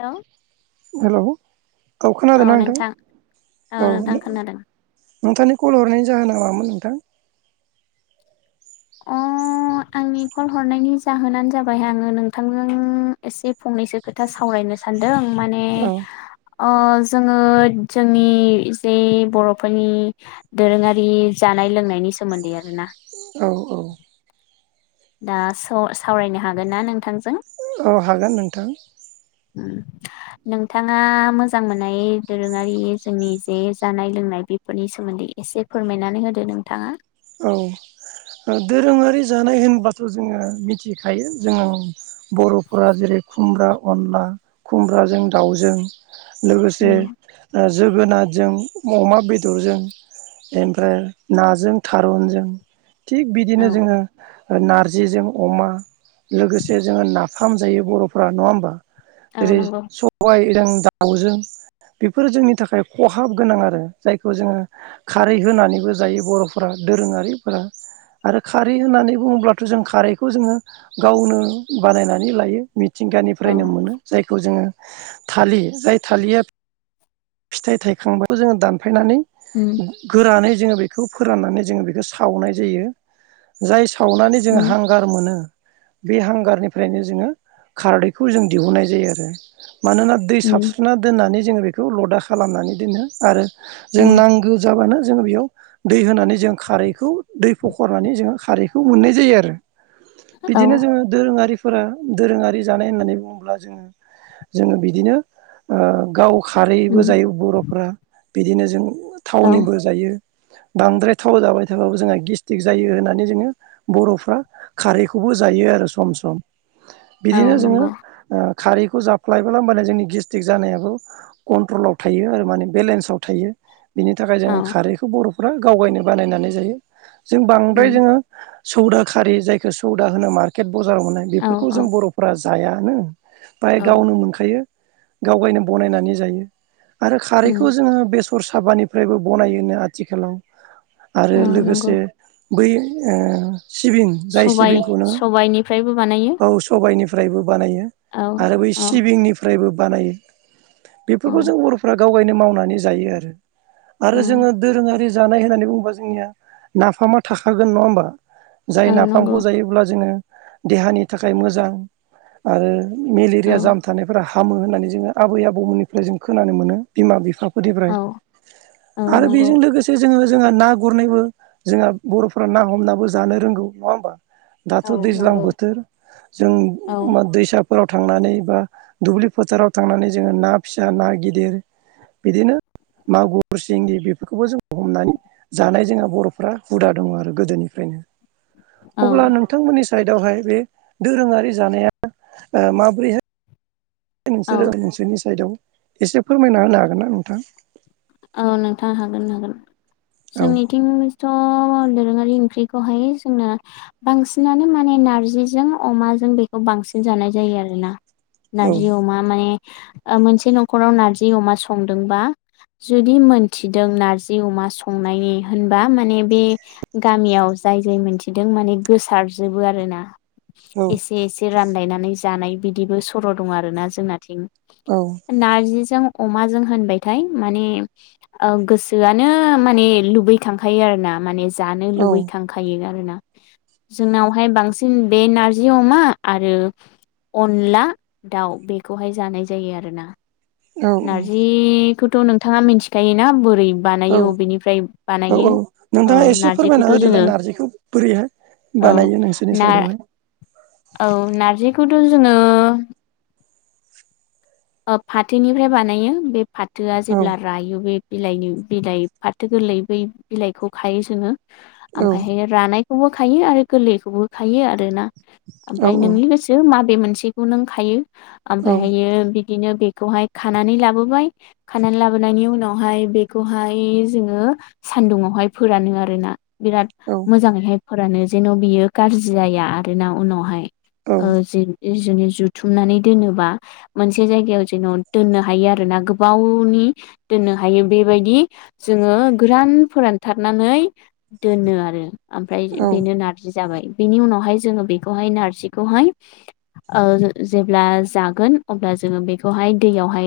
Hello hello औ खोनादोंना नोंथां? ओ औ नोंथां खोनादों नोंथांनि कल हरनायनि जाहोना मामोन नोंथां? आ अ आंनि कल हरनायनि जाहोनानो जाबाय आंङो नोंथांजों एसे फंनैसो खोथा सावराय नो सानदों माने औ अ जोंङो जोंनि जे बर'फोरनि दोरोंङारि जान नाय लोंनायनि सोमोन्दै आरो ना औ -औ दा स' सावरायनो हागोन ना नोंथांजो औ हागोन नोंथां उम नोंथाङा मोजां मोननाय दोरोंङारि जोंनि जे जानाय लोंनाय बेफोरनि सोमोन्दै एसे फोरमायनानै होदो नोंथांङा औ ओ दोरोंङारि जानाय होनबाथ' जोंङो मिथिखायो जोंङो बर'फोरा जेरै खुमब्रा अनला खुमब्राजों दाउजों लोगोसे ओ ज जोगोनादजों अमा बेदरजों एनफ्राय नाजों थारुनजों थिग बिदिनो औ जोंङो ओ नारजिजों अमा लोगोसे जोङो नाफाम जायो बर'फ्रा नंङा होमबा? औ ओरै नंगौ सबायजों दाउजों बेफोरो जोंनि थाखाय खहाब गोनां आरो जायखौ जोंङो खारै होनानैबो जायो बर'फ फोरा दोरोंङारिफोरा आरो खारै होननानै बुङोब्लाथ' जों खारैखौ जोंङो गावनो बानायनानै लायो औ मिथिंगानिफ्रायनो मोनो जायखौ जोंङो थालि जाय थालिया फिथाइ थायखांबाबो जोंङो दान फायनानै उम गोरानै जोंङो बेखौ फोराननानै जोंङो बेखो सावनाय जायो जाय सावनानै जोंङो उम हांगार मोनो बे हांगारनिफ्रायनो जोंङो खारदैखौ जों दिहुननाय जायो आरो। मानोना दै उम साबस्रिना दोननानै जोंङो बेखौ लदा खालामनानै दोनो आरो जों उम नांगौ जाबानो जोंङो बियाव दै होनानै जों खारैखौ दै फखरनानै जोंङो खारैखौ मोननाय जायो आरो। औ बिदिनो जोंङो दोरोंङारि फ फोरा दोरोंङारि जानाय होननानै बुंङोब्ला जोंङो जोंङो बिदिनो ओ गाव खारैबो उम जायो बर'फोरा बिदिनो जों औ थावनिबो जायो। बांद्राय थाव जाबाय थाबाबो जोंहा गेस्टिक जायो होननानै जोंङो बर'फ्रा खारैखौबो जायो आ रो सम सम औ बिदिनो जोंङो नंगौ ओ खारैखौ जाफ्लायबोला ओमबानो जोंनि गेस्ट्रिक जानायाबो कन्ट्रलाव थायो आरो माने बेलेन्साव थायो। बिनि थाखाय औ जोङो खारैखौ बर'फ्रा गावगायनो बानायनानै जायो जों बांद्राय उम जोङो सौदा खारि जायखौ सौदा होनो मार्केट बजाराव मोननाय औ बेफोरखौ जों औ बर'फोरा जायानो। बाय औ गावनो मोनखायो गाव गायनो बनायनानै जायो। आरो खारैखौ उम जोङो बेसर साबानिफ्रायबो बनायोनो आथिखालाव। आरो औ नंगौ लोगोसे बै ओ सिबिं जाय सबाइ सिबिंखौ नोङो सबाइनिफ्रायबो बानायो औ सबायनिफ्राय निफ्रायबो बानायो औ आरो बै औ सिबिंनिफ्रायबो बानायो औ बेफोरखौ जों बर'फ्रा गावगायनो मावनानै जायो आरो आरो उम जोङो दोरोङारि जानाय होन्नानै बुंङोबा जोंनिया नाफामा थाखागोन नङा होमबा। जाय औ नंगौ नाफामखौ जायोब्ला जोङो देहानि थाखाय मोजां आरो औ मेलेरिया जाम थानायफोरा हामो होननानै जोङो आबै आबौमोननिफ्राय जों खोनानो मोनो बिमा बिफा औ फोरफ्राय औ आरो नंगौ बेजों लोगोसे जोङो जोंहा ना गुरनायबो जोंहा बर'फोरा ना हमनाबो जानो रोंगौ नङा होमबा। दाथ' औ दैज्लां नंगौ बोथोर जों औ दैसा फोराव थांनानै बा दुब्लि फोथाराव थांनानै जोङो ना फिसा ना गिदिर बिदिनो मागुर सिंगि बे बेखौबो जों हमनानै जानाय जोंहा बर'फ्रा हुदा दङ आरो गोदोनिफ्रायनो औ अब्ला नोंथांमोननि साइदआवहाय बे दोरोङारि जानाया माबोरैहाय औ नोंसोरो नोंसोरनि साइदआव एसे फोरमायना होनो हागोन ना नोंथां। औ नोंथां हागोन हागोन औ जोंनिथिंथ' दोरोङारि ओंख्रिखौहाय जोंना बांसिनानो माने नारजिजों अमाजों बेखौ बां सिन जानाय जायो आरोना। औ नारजि अमा माने मोनसे न'खराव नार्जि अमा संदोंबा जुदि मोनथिदों नारजि अमा संनायनि होनबा माने बे गामियाव जाय जाय जाय मिथिदों माने गोसारजोबो आरोना। औ एसे एसे रानलायनानै जानाय बिदिबो सर' दं आरो ना जोंनाथिं औ नारजिजों अमाजों होनबायथाय माने गोसोआनो माने लुबैखांखायो आरो ना माने जानो लुबैखांखायो आरोना। जोंनावहाय बांसिन बे नारजि अमा आरो अनला दाउ बेखौहाय जानाय जायो आरोना। औ नारजिखौथ' नोंथाङा मिथि खायोना बोरै औ बानायो अबेनिफ्राय औ बानायो औ औ नोंथाङा एसे फोरमायना नारजिखौथ' जोङो होदोलाय नारजिखौ बोरैहाय औ बानायो नोंसोरनि ना साइदावहाय औ नारजिखौथ' जोङो फाथोनिफ्राय बानायो बे फाथोआ औ जेब्ला रायो बे बिलाइनि बिलाइ फाथो गोरलै बै बिलाइखौ खायो जोङो औ आमफ्रायहाय रानाय खौबो खायो आरो गोरलैखौबो खायो आरोना औ आमफ्राय औ नोंनि गोसो मा बे मोनसेखौ नों खायो औ आमफ्राय हायो बिद दिनो बेखौहाय खानानै लाबोबाय खानानै लाबोनायनि उनावहाय बेखौहाय जोंङो सान्दुं आवहाय फोरानो आरोना। बिराद औ मोजांङैहाय फोरानो जेन' बियो गाज्रि जाया आरोना उनावहाय। औ ओ जो जोनि जुथुमनानै दोनोबा मोन से जायगायाव जेन' दोननो हायो आरोना गोबावनि दोननो हायो बेबायदि जोंङो गोरान फोरानथारनानै दोनो आरो आमफ्राय औ बेनो नार्जि जाबाय बेनि उनावहाय जोङो बेखौहाय नारजिखौहाय ओ जेब्ला जागोन अब्ला जोङो बेखौहाय दैयावहाय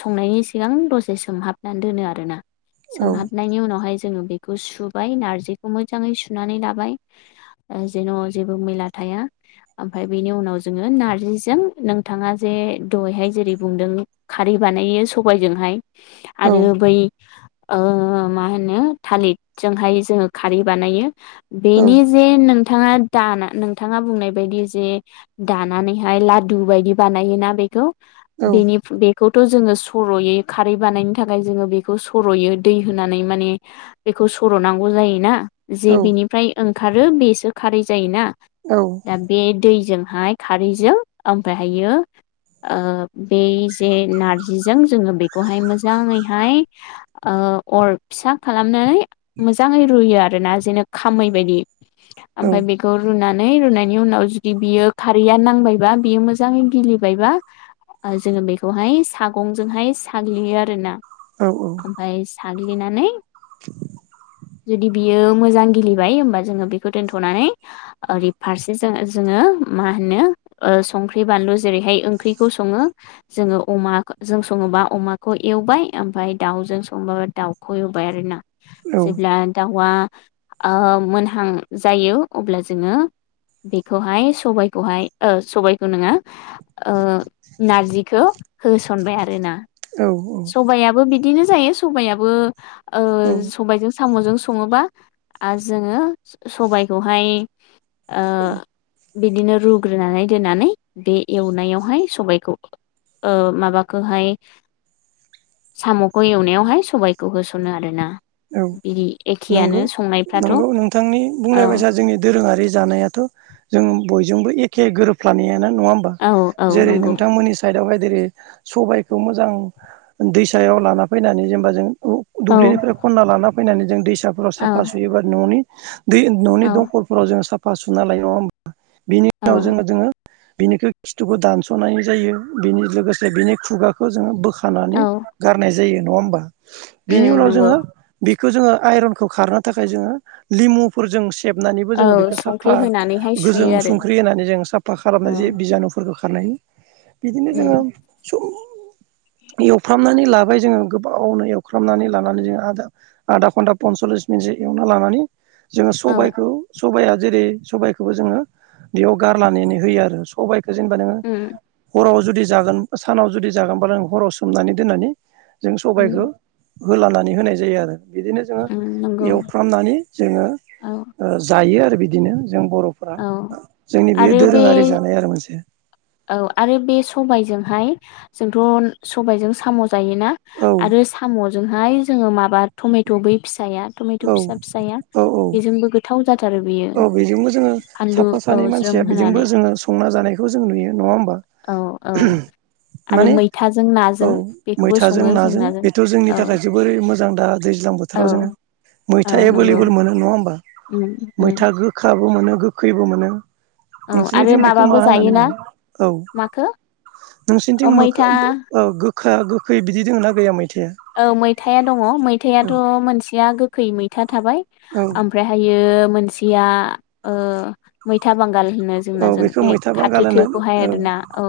संनायनि सिगां दसे सोमहाबनानै दोनो आरोना औ सोमहाबनायनि उनावहाय जोङो बेखौ सुबाय नारजिखौ मोजाङै सुनानै लाबाय जेन' जेबो मैला था या ओमफ्राय बेनि उनाव जों नारजिजों नोंथाङा जे दहैहाय जेरै बुंदों खारै बानायो सबायजोंहाय औ आरो बै ओ मा होनो थालिरजोंहाय जोङो खारै बानायो। बेनि जे नों नोंथाङा दाना नोंथाङा बुंनाय बायदि जे दानानैहाय लादु बायदि बानायोना बे बेखौ औ बेनि बे खौथ' जोङो सर'यो खारै बानायनो थाखाय जोङो बेखौ सर'यो दै होनानै माने बे बेखौ सर'नांगौ जायोना। जे बेनिफ्राय ओंखारो बेसो खारै जायोना। औ औ दा बे दै जोंहाय खारैजों ओमफ्रायहायो ओ बे जे नारजिजों जोङो बेखौहाय मोजाङैहाय ओ अर फिसा खालामनानै मोजाङै रुयो आरोना जेनो खामै बायदि। ओमफाय बेखौ रुनानै नै रुनायनि उनाव जुदि बियो खारैया नांबायबा बियो मोजाङै गिलि बायबा जोङो बेखौहाय सागंजोंहाय साग्लियो आरो ना। औ औ नाग्लिनानै जुदि बियो मोजां गिलिबाय होमबा जोङो बेखौ दोनथ'नानै ओरै फारसे जों जोङो मा होनो ओ संख्रै बानलु जेरैहाय ओंख्रिखौ सङो जोङो अमा जों सङोबा अमाखौ एवबाय ओमफ्राय दाउ दाउजों संबाबो दाउखौ एवबाय आरो ना जेब्ला दाउवा ओ मोनहां जायो अब्ला जोङो बेखौहाय सबाइखौहाय ओ सबाइखौ नङा ओ नारजिखौ होसनबाय आरोना सबाइबो बिदिनो जायो सबायाबो ओ औ सबाइजों साम'जों सङोबा जोङो सबाइखौहाय ओ बिदिनो रुग्रोनानै दोननानै बे एवनायावहाय सबाइखौ ओ माबाखोहाय साम'खौ एवनायावहाय सबाइखौ होस'नो आरोना बिदि। एखेयानो सङो नोंगौ नोंथांनि बुंनाय बायसा जोंनि दोरोङारि जानायाथ' जों बयजोंबो ए एखे गोरोबफानायानो नङा होमबा। औ औ जेरै नंगौ नोंथांमोननि साइडआवहाय जेरै सबायखौ मोजां दैसायाव लाना फैनानै जेनबा जों औ दुब्लिनिफ्राय खनना लाना फैनानै जों दैसाफोराव औ साफा सुयोबा न'नि दै औ न'नि दंखलफोराव जों साफा सुना लायो नङा होमबा। बिनि उनाव औ जोङो जोङो बिनिखो खिथुखो दानस'नाय जायो बिनि लोगोसे बिनि खुगाखौ जोङो बोखा खानानै औ गारनाय जायो नङा होमबा। बिनि उम उनाव नंगौ जोङो बेखौ जोङो आइरनखौ खारनो थाखाय जोङो लिमुफोरजों सि सेेबनानैबो औ जोङो बेखौ साफा संख्रि होनानैहाय गोजों सुयो आरो संख्रि होनानै जों साफा औ खालामनाय जे बिजानुफोरखौ खारनाय बिदिनो जोङो उम स एवफ्रामनानै लाबाय जोङो गोबावनो एवफ्रामनानै लानानै जोङो आदा आधा घन्टा पनसल्लिस मिनिटसो एवना लानानै जोङो औ सबायखौ सबाइआ जेरै सबायखौबो जोङो बेयाव गारनानै होयो आरो सबाय जेनेबा नोङो उम हराव जुदि जागोन सानाव जुदि जागोनबा नों हराव सोमनानै दोननानै जों सबायखौ उम होलानानै होनाय जायो आरो। बिदिनो जोङो उम नंगौ एवफ्रामनानै जोङो औ ओ जायो आरो बिदिनो। जों बर'फ्रा औ जोंनि बेयो आरो बे दोरोङारि जानाय आरो मोनसे। औ आरो बे सबायजोंहाय जोंथ सबायजों साम जायोना औ आरो साम जोंहाय माबा टमेट बै फि या टमेट' औ फिसा फिसाया औ औ बेजोंबो गोथाव जा बेयो औ बेजोंबो जोङो फानलु साफा औ सानै मानसिया ज्रोम बेजोंबो होनानै जोङो संना जानायखौ जों नुयो नङा होमबा औ औ आरो माने मैथाजों औ नाजों बेखौबो मैथाजों सङो जों नाजों बेथ जोंनि औ थाखाय जोबोरै मोजां दा दैज्लां औ बोथोराव जोङो औ मैथा नंगौ एभेलेबोल मोनो नङा होनोमबा उम उम मोन गोखैबो मोनो औ आरो नोंसिोरनिथिं बेखौ मा माबाबो होननानै जायोना बुङो औ माखो नोंसिनिथिं अ मो मैथा गोखा गोखै बिदि दोङ ना गैयामोन औ मैथाया दङ मैथायाथ' मोनसेया गोखै मैथा थाबाय औ ओमफाहायो मोनसेया ओ मैथा बां गाल होनो औ जोंनाजों बेखौ बे मैथा बांगाल खाथो होनो थोखौहाय औ आरोना औ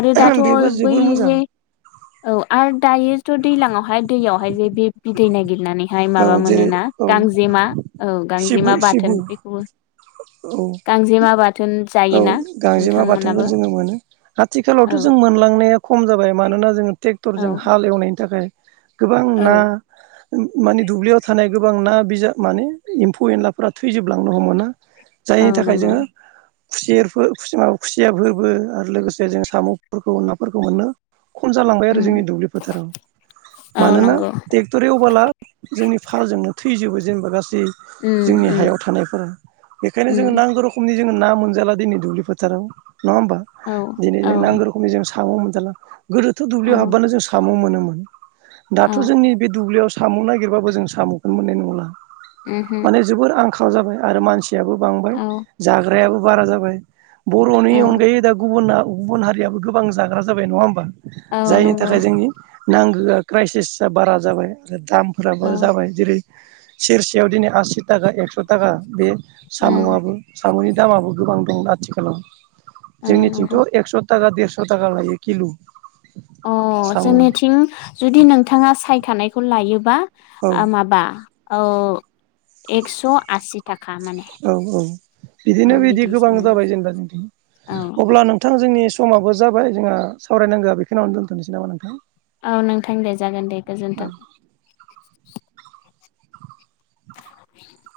आरो औ दाथ' बेबो बै जोबोर मोजां जे औ आरो दायोथ दैलाङावहाय दैयावहाय जे बे बिदै नागिरनानै बेहाय औ माबा जेरै मोनोना औ गांजेमा औ सिबु गांजेमा सिबु बाथोन बेखौबो गांजेमा बाथोन औ औ जायोना गांजेमा बाथोनखौ नोंथांमोनाबो जोङो मोनो औ आथिखालावथ जों मोनलांनाया खम जाबाय मानोना जोङो औ ट्रेक्टरजों हाल एवनायनि थाखाय गोबां ना मानि दुब्लियाव थानाय गोबां ना बिजाब माने एम्फौ एनलाफोरा थैजोबलांनो हमो ना जायनि औ थाखाय नंगौ जोङो खुसिरफोर माबा खुसियाफोरबो आरो लोगोसे जों साम'फोरखौ नाफोरखौ मोनो खम जालांबाय आरो जोंनि उम दुब्लि फोथाराव औ मानोना नंगौ ट्रेक्टर एवबोला जोंनि फालजोंनो थै थैजोबो जेनेबा गासै उम जोंनि उम हायाव थानायफोरा बेखायनो जों उम नांगौ रखनि जो मोनजाला दिनै दुब्लि फोथाराव नङा होनबा औ दिनै औ जों नांगो रोखोमनि साम' मोनजाला गोदोथ औ दुब्लियाव हाबबानो जों साम मोनोमोन दाथ औ जोंनि बे दुब्लियाव साम नागिरबाबो जों सामखौनो मोननाय नंला उमहो माने जोबोर आंखाल जाबाय आरो मा बांबाय औ जाग्रायाबो बारा जाबाय बर'नि औ अनगायै दा गुबुना गुबुन हारियाबो गोबां जाग्रा जाबाय नङा होमबा औ जायनि नंगौ थाखाय जोंनि नांगौआ क्राइसिस बारा जाबाय आरो औ दामफोराबो जाबाय जेरै सेरसेयाव दिनै आसि थाखा एक्स' थाखा बे उम साम'बो साम'नि दामाबो गोबां दं आथिखालाव औ जोंनिथिंथ नंगौ एक्स' थाखा देरस' थाखा लायो किल' अ साम' औ जोंनिथिं जुदि नोंथाङा सायखानायखौ लायोबा ओ औ माबा एक्स' आसि था औ औ बिदिनो बिदि गोबां बिदिसो मोजां जाबाय जेनेबा औ जों अब्ला नोंथां जोंनि समाबो जाबाय जोंहा सावरायनांगौआ बेखौनो आनो दोनथ'नोसै नामा नोंथां औ नोंथां दे जागोन दे गोजोन्थों औ [unintelligible]